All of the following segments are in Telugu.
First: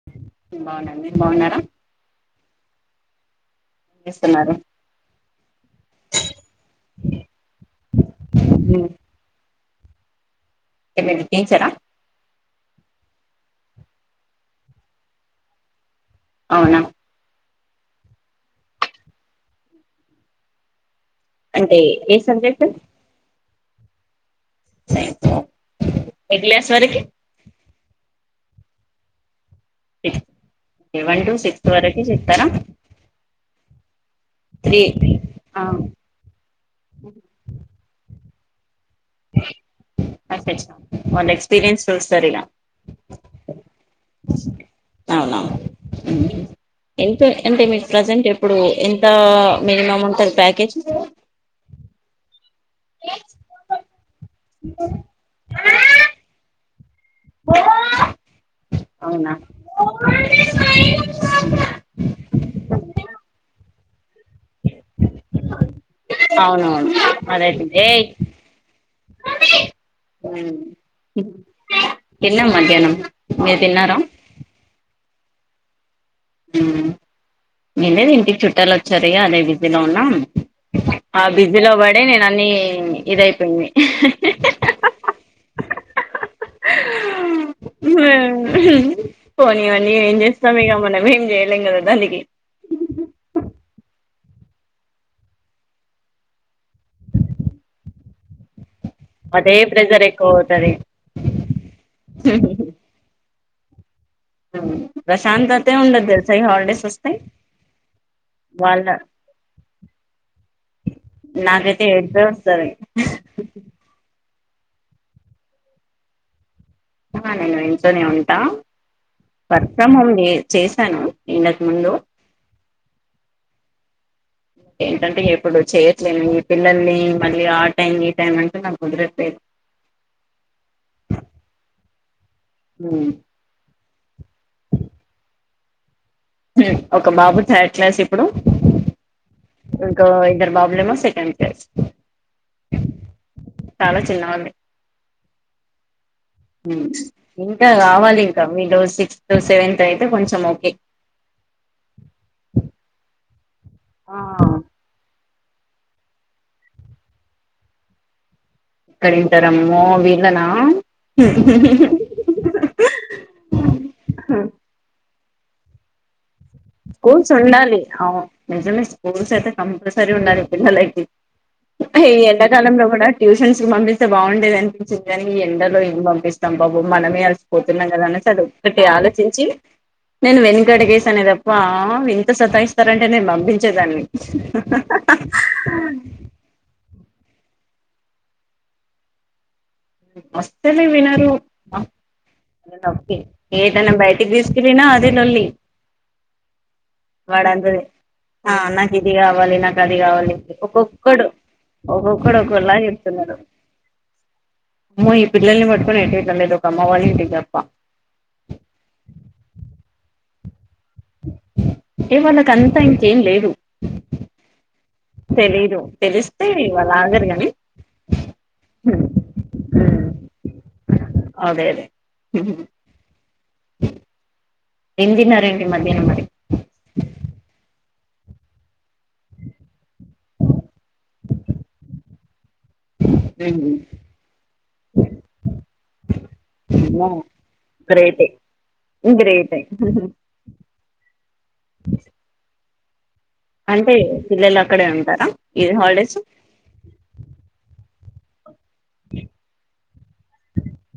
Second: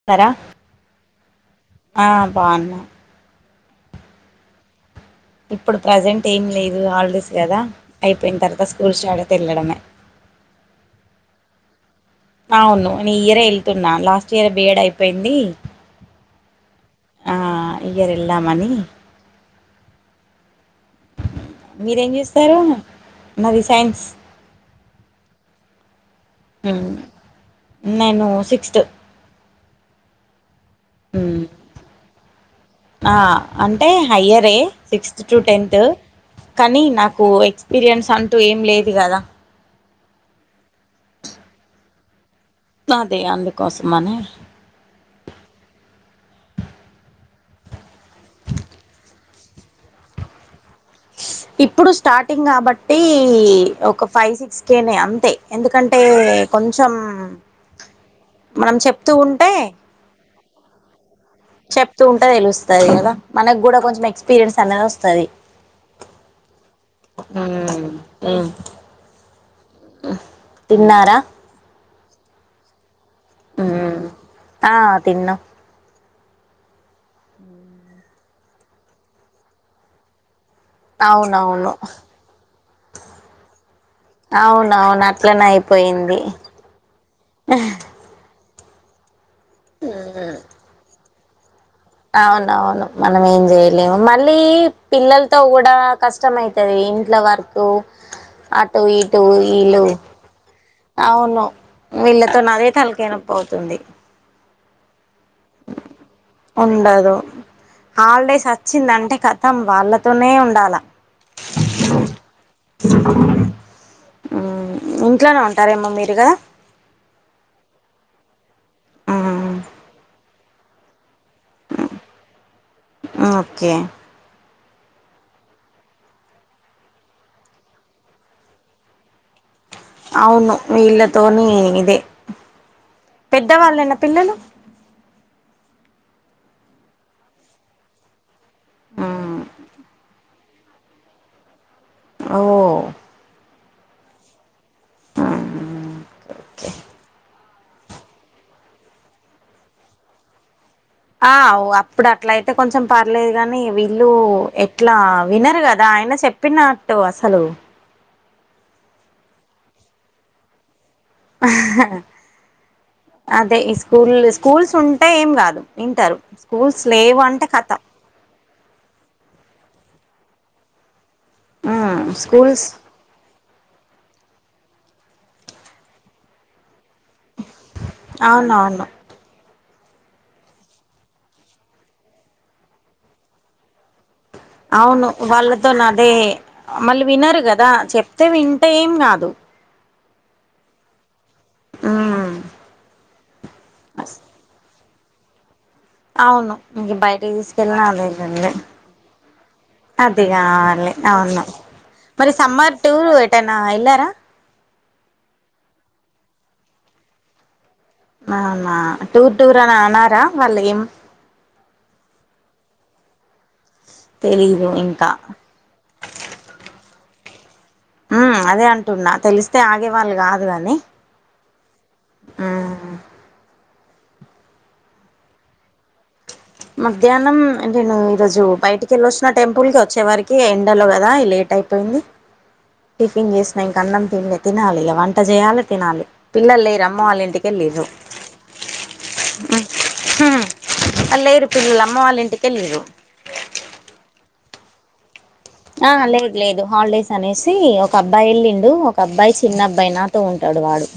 స్తార బాగున్నాను మీరు బాగున్నారా ఏం ఆ బావున్నా చేస్తున్నారు ఇప్పుడు ప్రజెంట్ ఏం లేదు హాలిడేస్ కదా అయిపోయిన తర్వాత స్కూల్ స్టార్ట్ అయితే ఎళ్లడమే ఏమటీ టీచర అవును నియరే వెళ్తున్నా లాస్ట్ ఇయర్ బిఏడ్ అయిపోయింది అవునా చెప్పు ఆ ఇయర్ వెళ్ళామని అంటే మీరేం ఏ చేస్తారు సబ్జెక్ట్ నాది సైన్స్ ఏ క్లాస్ ఉమ్, వరకి నేను sixth seven to um, six వరకి చెప్తారా ఆ అంటే హయ్యరే త్రీ సిక్స్ టు ఆ, టెన్త్ కానీ నాకు ఎక్స్పీరియన్స్ అంటూ టు ఏం లేదు కదా అంతే ఇష్టం ఎక్స్పీరియన్స్ చూస్తారు ఇలా అదే అందుకోసమనీ ఉ ఎంత అంటే మీకు ప్రజెంట్ ఎప్పుడు ఎంత మినిమం ఉంటంది ప్యాకేజ్ ఇప్పుడు స్టార్టింగ్ కాబట్టి ఒక ఫైవ్ సిక్స్ కేేనే అంతే ఎందుకంటే కొంచం అవునా చెప్తూ ఉంటే తెలుస్తుంది కదా మనకు కూడా కొంచెం ఎక్స్పీరియన్స్ అనేది వస్తుంది అవునవును మరయితే ఏయ్ హ్మ్. ఉ తిన్నారా? తిన్నం మధ్యాహ్నం మీరు ఉ తిన్నారా ఆ తిన్నాం నిన్నే ఇంటికి చుట్టాలు వచ్చారు అదే బిజిలో ఉన్నాం ఆ అవునవును. బిజీలోబడే నేను అన్ని ఇదయిపోయింది పోయింది పోనీ ఇవన్నీ ఏం హ్మ్. చేస్తాం ఇగా మనం ఏం చేయలేం కదా దానికి అవునవును మనం ఏం చేయలే ఎమో మళ్ళీ పిల్లలతో కూడా కష్టమైతది ఇంట్లో వర్క్ అట్ అటు ఇటు అదే ఇలు ప్రెజర్ ఎక్కువ అవుతది అవును వీళ్ళతోని అదే తలకాయ నొప్పి పోతుంది ప్రశాంతతే ఉండదు తెలుసా ఈ హాలిడేస్ వస్తే ఉండదు హాలిడేస్ వాళ్ళ వచ్చిందంటే కతం వాళ్ళతోనే ఉండాల నాకైతే ఏడుపే వస్తది ఆ ఇంట్లోనే ఉంటారేమో మీరీగా ఆ నేను ఇంట్లోనే ఉంటా వర్క్ ఫ్రమ్ హోమ్ చే చేశాను ఇంతకు ముందు ఆ ఓకే ఏంటంటే ఎప్పుడు చేయట్లేను ఈ పిల్లల్ని మళ్ళీ ఆ టైం ఈ టైం అంటే నాకుదరట్లేద్ అవును వీళ్ళతోని ఇదే హ్మ్. పెద్దవాళ్ళేన పిల్లలు హ్ ఒక బాబు తర్డ్క్లాస్స్ ఇప్పుడు ఇంకా ఇద్దరు బాబులేమో సెకండ్క్లాస్స్ ఓ చాల చిన్నవాళ్లే ఆ ఉమ్ ఇంకా కావాలింకా మీలో సిక్స్త్ సెవెన్త్ అయితే కొంచెం ఓకే ఆ ఒ అప్పుడు అట్ల అయితే కొంచెం పర్లేదు గాని వీళ్ళు ఆ ఎట్లా వినరు గదా ఆయన చెప్పినట్టు అసలు ఎక్కడింటారమ్మో వీళ్ళనా అహ్హ్ అదే ఈ స్కూల్ స్కూల్స్ టే ఏంగాదు వింటరు స్కూల్స్ ఉండాలి అవును నిజమే స్కూల్స్ అయితే కంపల్సరీ ఉండాలి పిల్లలకి అహ్ ఉమ్ ఈ స్కూల్స్ ఎండాకాలంలో గూడా ట్యూషన్స్ పంపి బాగుండేది అనిపించింది గని ఈ ఎండలో ఏం పంపిస్తాం బాబు మనమే అలసిపోతున్నాం కదా అనేసి అది ఒక్కటి అవునవును ఆలోచించి నేను వెనుక అడుగు వేసా వా ఇంత సతాయిస్తారంటే నేను పంపించేదాన్ని అవును వాళ్ళతో అదే వినరు కదా చెప్తే వింటే ఏం గాదు అసలే వినరు అ ఉమ్ ఓకే ఏటన్న బయటికి తిసుకపోయినా అదేలొల్లి అవును ఇంగ బయటికి తీసుకెళ్ళిన అదేలొల్లి ఆ నాకు ఇది కావాలి నాకు అది అదే కావాలి ఆ అద్ లె ఒక్కొక్కడు అవును మరి ఒక్కొక్కడు ఒక్కోలా సమ్మర్ టూరు చెప్తున్నారు ఏటనై ఎల్లార అమ్మో ఈ పిల్లల్ని పట్టుకొని ఎట్ వెళ్లలేదు లేదు ఒకమ్మ వాళ్ళింటికి తప్ప అవునా టూర్ టూర్ అని అనరా వాళ్ళు ఏం ఎ వాళ్ళకంతా ఇంకేం లేదు తెలిదు తెలీదు తెలిస్తే వాళ్లు ఆగరుగని అ అదే అంటున్నా తెలిస్తే ఆగేవాళ్ళు కాదుకని అదే అదే ఏందిన్నారేంటి మధ్యాహ్నం మధ్యాహ్నం నేను ఈరోజు బయటికిళ్ళొచ్చిన టెంపుల్ కి వచ్చే వరికి ఎండలో కదా ఇగ లేట్ అయిపోయింది టిఫిన్ చేసిన ఇంక అన్నం తిన్లే తినాలి ఇగ వంట చేయాలి తినాలి పిల్లలు లేరు అమ్మ వాళ్ళ ఇంటికెళ్ళిలు గ్రేట్ ఏ ఉమ్ ఉహు అ లేరు పిల్లలమ్మ వాళ్ళింటికెళ్లిరు అంటే పిల్లలక్కడే ఉంటారా ఇది ఆ హాలిడేస్ లేదు లేదు హాలిడేస్ అనేసి ఒక అబ్బాయి వెళ్ళిన్ దు ఒక అబ్బాయి చిన్నబ్బాయి నాతో ఉంటాడు వాడు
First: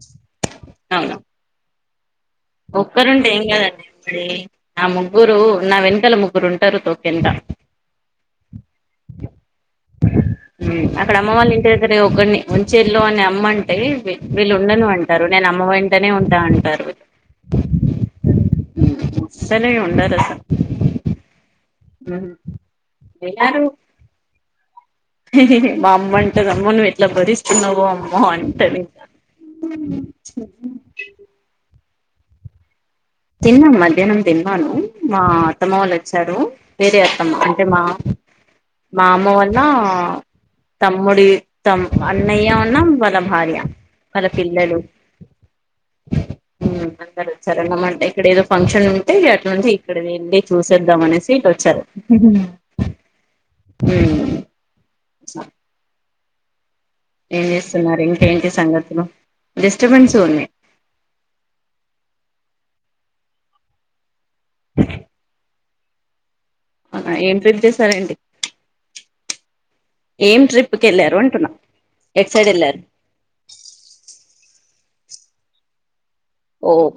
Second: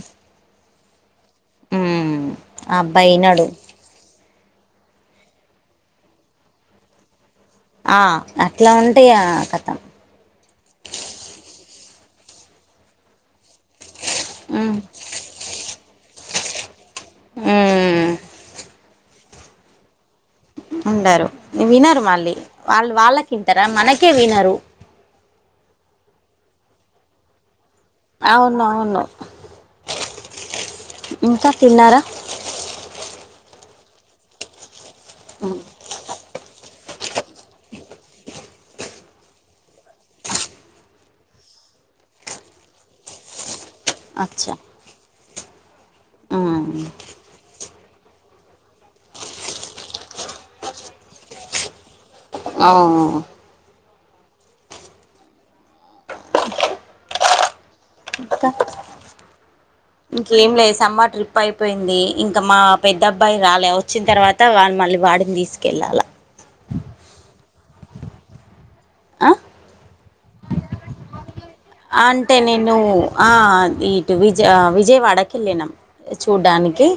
అవున ఉమ్ ఆ అబ్బాయి ఒక్కరుంటే ఏం వినడు కాదండి ఇప్పుడి నా ముగ్గురు నా వెనకాల ముగ్గురుంటారు తోకెంట ఆ అట్లా ఉంటిగా ఖతం సరే ఒకడిని ఉంచేల్లో అని అమ్మ అంటే వీళ్ళు ఉమ్ ఉండను అంటరు నేను అమ్మ వెంటనే ఉంటా అంటారు ఉమ్ అసలే ఉండరు ఉండరు వినరు మళ్ళీ హ్మ్. వాళ్ళు వాళ్ళకింటరా మనకే వినరు హిహిహీ మా అమ్మంటద్ అమ్మో నువ్వు ఎట్లా బరిస్ వం అమ్మో అవును అంటది అవును ఇంకా తిన్నారా తిన్నాం మధ్యాహ్నం తిన్నాను మా అత్తమ్మ వాళ్ళ వచ్చి చ్చాడు వేరే అత్తమ్మ అంటే మా మా అమ్మ వాళ్ళ తమ్ముడి తం అన్నయ్య ఉన్ను వాళ్ళ భార్య వాళ్ళ పిల్లలు ఆ రమ్మంటే ఇక్కడ ఏదో ఫంక్షన్ ఉంటే అట్లాంటే ఇక్కడ వెళ్ళి చూసేద్దాం అనేసి ఇట్ వచ్చారు అ హ్ ఏం చేస్తున్నారు ఇంకా ఇంకేంటి సంగతులు డిస్టర్బెన్స్ ఉన్నాయి ఇంకేం లేదు సమ్మర్ ట్రిప్ అయిపోయింది ఇంకా మా పెద్ద అబ్బాయి రాలే వచ్చిన తర్వాత కొత్త వాళ్ళు మళ్ళీ వాడిని తీసుకెళ్ళాల ఏం పీర్ చేశారేంటి ఆ ఏం ట్రిప్కి వెళ్ళారు అంటున్నా ఎటు అంటే సైడ్ నేను వెళ్ళారు ఆ ఇటు విజయ విజయవాడకి వెళ్ళనాం చూడ్డానికి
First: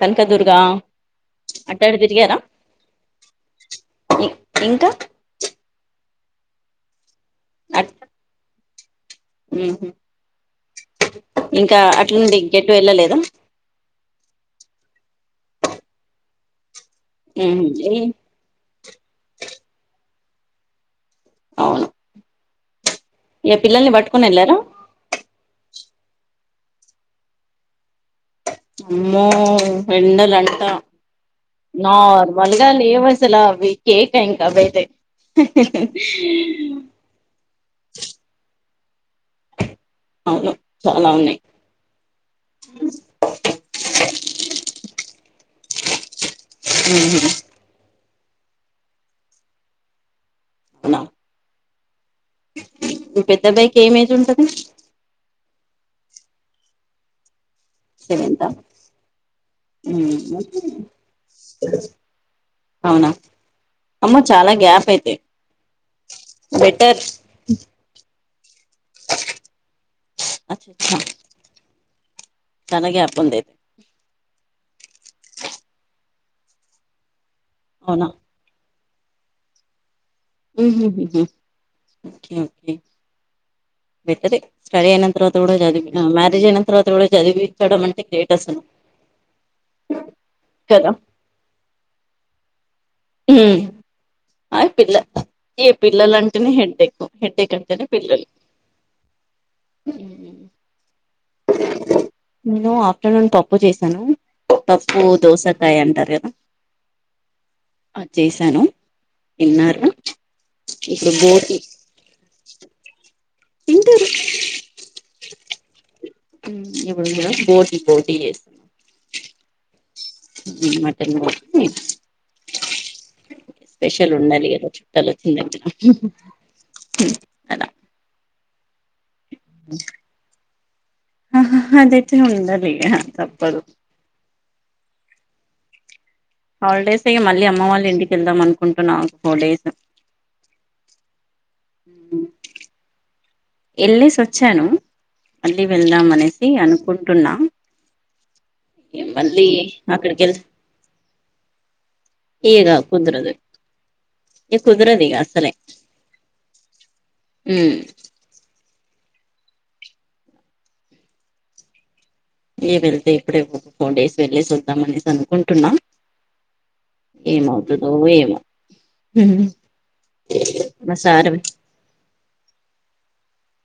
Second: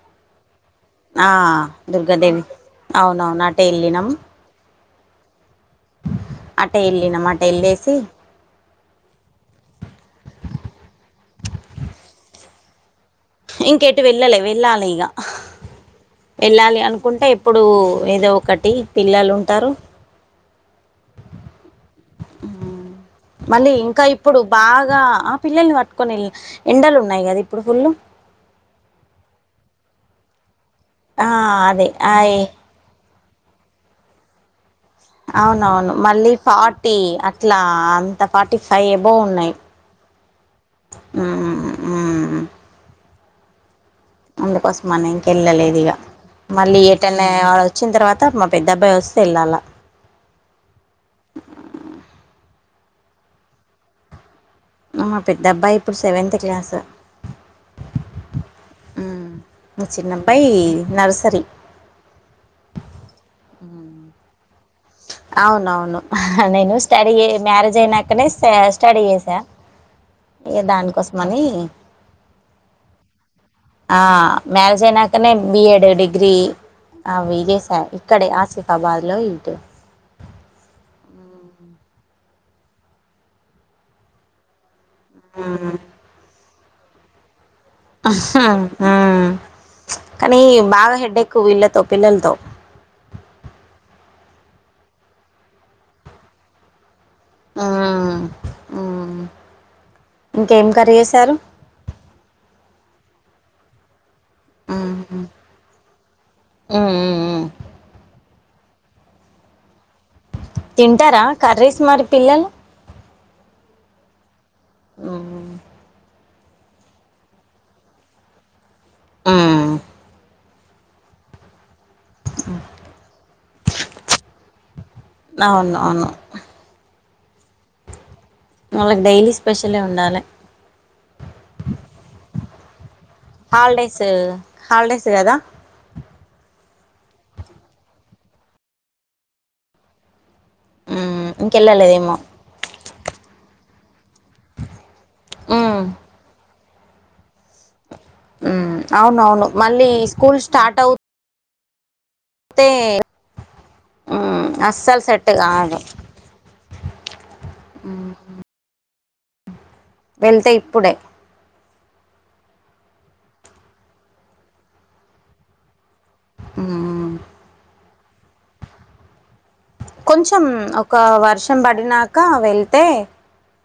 కనకదుర్గా ఆ దుర్గదేవి అవునవును అటెవెల్లినం ఇ ఇంకా అట్ట ఇల్ళనమ అట్ ఉహామ్ ఇంకా ఉండి ఇంకేటు వెళ్ళలేదా ఎల్లాలి అను కుంట ఎప్పుడు ఉహు ఈ ఏదో ఒకటి పిల్లలు ఉంటారు అవును ఏ మళ్ళీ పిల్లల్ని ఇంకా పట్టుకొని ఇప్పుడు వెళ్ళారా బాగా ఆ పిల్లల్ని పట్టుకో కొన్ని ఎండలు ఉన్నాయి కదా ఇప్పుడు ఫుల్ అమ్మో ఎండలు అంటా ఆ అదే అయ్ నారర్మల్గా లేవశా సలా అవి కేక ఇంక అవైతే అవునవును మళ్ళీ ఫార్టీ అట్లా అంత ఫార్టీ ఫైవ్ బోనయ్ అవును చాలా హ్మ్ హ్మ్ అ అందుకోసమని ఇంకెళ్ళలేదు ఇగ మళ్ళీ ఉహు ఏటైనే వచ్చిన తర్వాత మా పెద్ద అబ్బాయి వస్తే వెళ్ళాలా అనా మీ పెద్దబాయికి ఏం ఏజ్ ఉంటంది మా పెద్దబ్బాయి ఇప్పుడు సెవెంత్ క్లాసు సేవేంత మా చిన్న అబ్బాయి నర్సరీ అవునా హ్మ్ అమ్మో చాలా గ్యాప్ అయిత అవునవును నేను స్టడీయె మ్యారేజ్ అయినాకనే స్టడీ చేసా ఇగ అచ్చచ్చ దానికోసమని చాలా గ్యాప్ ఉంది ఆ మ్యారేజ్ అయినాకనే బిఎడ్ డిగ్రీ అవి చేసా అవునా ఇక్కడే ఆశతి బాద్లో ఇటు హ్మ్ ఓకే బెటరె స్టడీ అయినాతర్వాత కుడా హ్మ్. చదివిన మ్యారేజ్ అయినాతర్వాత కూడా చదివవి ఆహా హ కానీ కదా బాగా హెడేక్ వీళ్ళతో పిల్లలతో హ్మ్ అ పిల్ల ఇ పిల్లలుంటేనే హెడ్క్కు హెడేక్ అంటేనే హ్మ్. పిల్లలు హ్మ్. ఇంకేం కర్రీ చేశారు? నేను ఆఫ్టర్నూన్ పప్పు చేశాను హ్మ్. పప్పు హ్మ్. దోసకాయ అంటారు కాదా హ్మ్. హ్మ్. అది చేస్ నను తిన్నరా తింటారా కర్రీస్ మరి పిల్లలు తింటారు అ మ్ ఇప్పుడు వున్న బోటి బోటియే మ్ మటన్ బో ఒకే స్పెషల్ ఉండాలి కదా చుట్టాలు వచ్చిండ్రు అంటే అవునవును. అలా వాళ్ళకి డైలీ స్పెషలే ఉండాలి తెచ్చిన ఉండాలీ ఇగ తప్పదు హాలిడేస్ హాలిడేస్ కదా హాలిడేస్ ఇగ మళ్ళీ అమ్మ వాళ్ళు ఇంటికి వెళ్దాం అనుకుంటున్నా ఫోర్ డేస్ మ్ ఇంకెళ్ళాలేదేమో వెళ్ళేసి వచ్చాను మళ్ళీ మ్మ్ వెళ్దాం అనేసి అనుకుంటున్నా మ్ అవునవును మళ్ళీ అక్కడికి వెళ్ స్కూల్ స్టార్ట్ అవు తే ఇగ కుదరదు ఇగ అస్సలు కుదరదు ఇగ సెట్టు అసలే కాదు ఉమ్ మ్ వెళ్తే ఇప్పుడే ఏ వెళ్తే ఇప్పుడే ఒక ఫోర్ డేస్ వెళ్ళసి వద్దాం అనేసి అనుకుంటున్నా మ్ మ్ ఏందో ఎమొ కొంచెం ఒక వర్షం పడినాక వెళ్తే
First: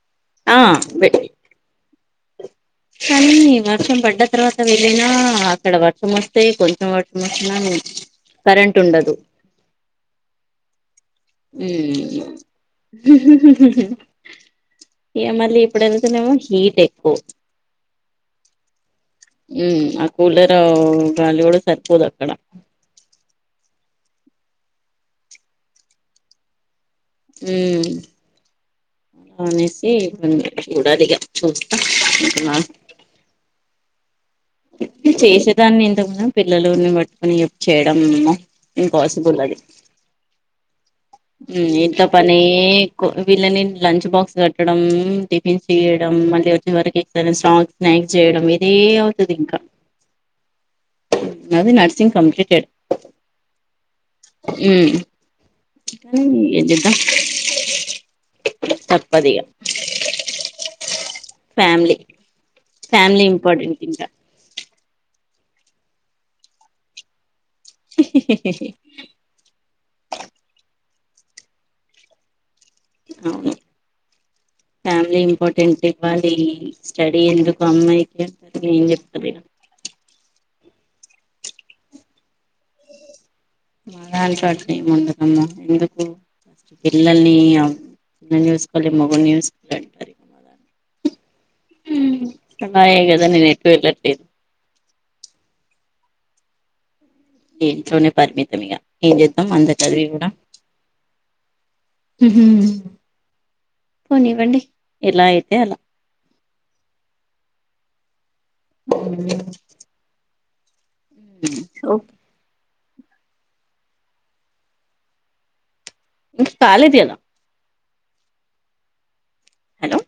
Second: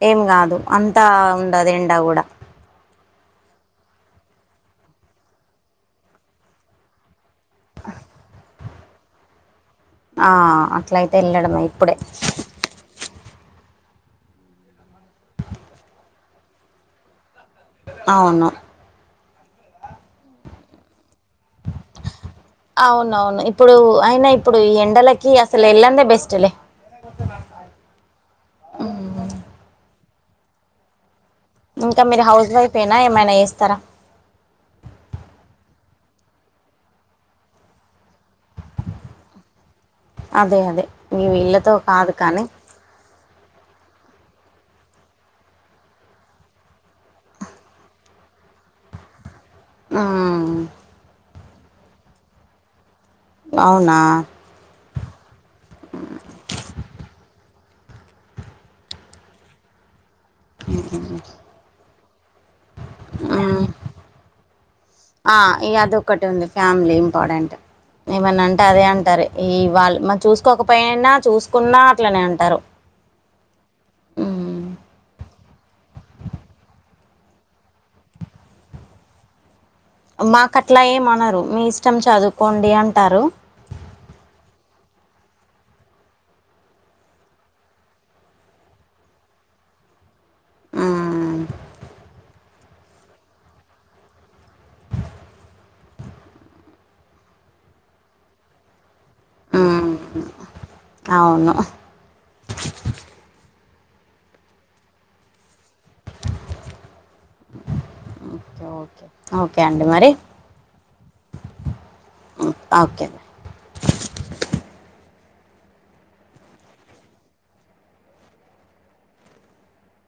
ఏం కాదు ఆ అంతా ఉండది ఎండా కూడా కానీ వర్షం పడ్డ తర్వాత వెళ్ళిన అక్కడ వర్షం వస్తే కొంచెం వర్షం వచ్చిన కరంట్ ఉండదు ఆ అట్లయితే వెళ్ళడమే ఇప్పుడే మ్ ఇగ మళ్ళీ ఇప్పుడు వెళ్తనేమో హీట్ ఎక్కువ అవును మ్ ఆ కూలరు గాలి కూడా సరిపోదు అక్కడ అవునవును ఇప్పుడు అయినా ఇప్పుడు ఈ ఎండలకి అసలు ఎళ్ళందే బెస్ట్లే మ్ అనేసి నెక్స్ట్ చూడలి ఇగ చూస్త ఇంకా మీరు హౌస్ వైఫ్ ఏనా [unintelligible] ఏమైనా చేస్తారా ఓ చేసేదాన్ని ఇంతకున్నా పిల్లలుని పట్టుకుని ఇప్ చేయడం ఏమో ఇంపాసిబుల్ అది అదే అదే మీ వీళ్ళతో మ్ ఇంట్ల కాదు పనే కానీ ఎక్కువ విల్లని లంచ్ బాక్స్ కట్టడం టిఫిన్ చేయడం మళ్ళీ వచ్చే వరకు స్నాక్స్ చేయ డం ఇదే అవ్ ఆ నాది నర్సింగ్ కంప్లీటెడ్ అవ్ మ్ ఏంచేద్దాం తప్పదిగ మ్ హు ఫ్యామిలీ ఇంపార్టెంట్ ఇంకా ఆ ఈ అదొక్కటి ఉంది ఫ్యామిలీ ఇంపార్టెంట్. ఏమన్నంటే అదే అంటారు ఈ వాళ్ళు మరి చూసుకోకపయ్ నా చూసుకున్నా అట్లనే అంటరు. అవును టెంట్ ఇవ్వాలి స్టడీ ఎందుకు అమ్మాయితే ఏం చెప్తరు ఇగ మాకు అట్లా ఏమనరు మీ ఇష్టం చదువుకోండి అంటారు. ఈ ముందటమ్మ ఎందుకు పిల్లల్ని ఇగ నిన్ను చూసుకోవాలి మొగుని చూసుకోవాలి అంటారు మ్మ్ ఊ నాయె గద నేను ఎటు వెలట్లేదు ఈ ఇంట్లోనే పరిమితం ఇక ఏం చేద్దాం అంత మ్మ్ చదివి కూడా. అవును పోనివ్వండి ఎలా అయితే అలా ఓకే ఓకే ఓకే అండి మరి ఊ ఓకే ఓకే నువ్ కాలేజ్ కదా హలో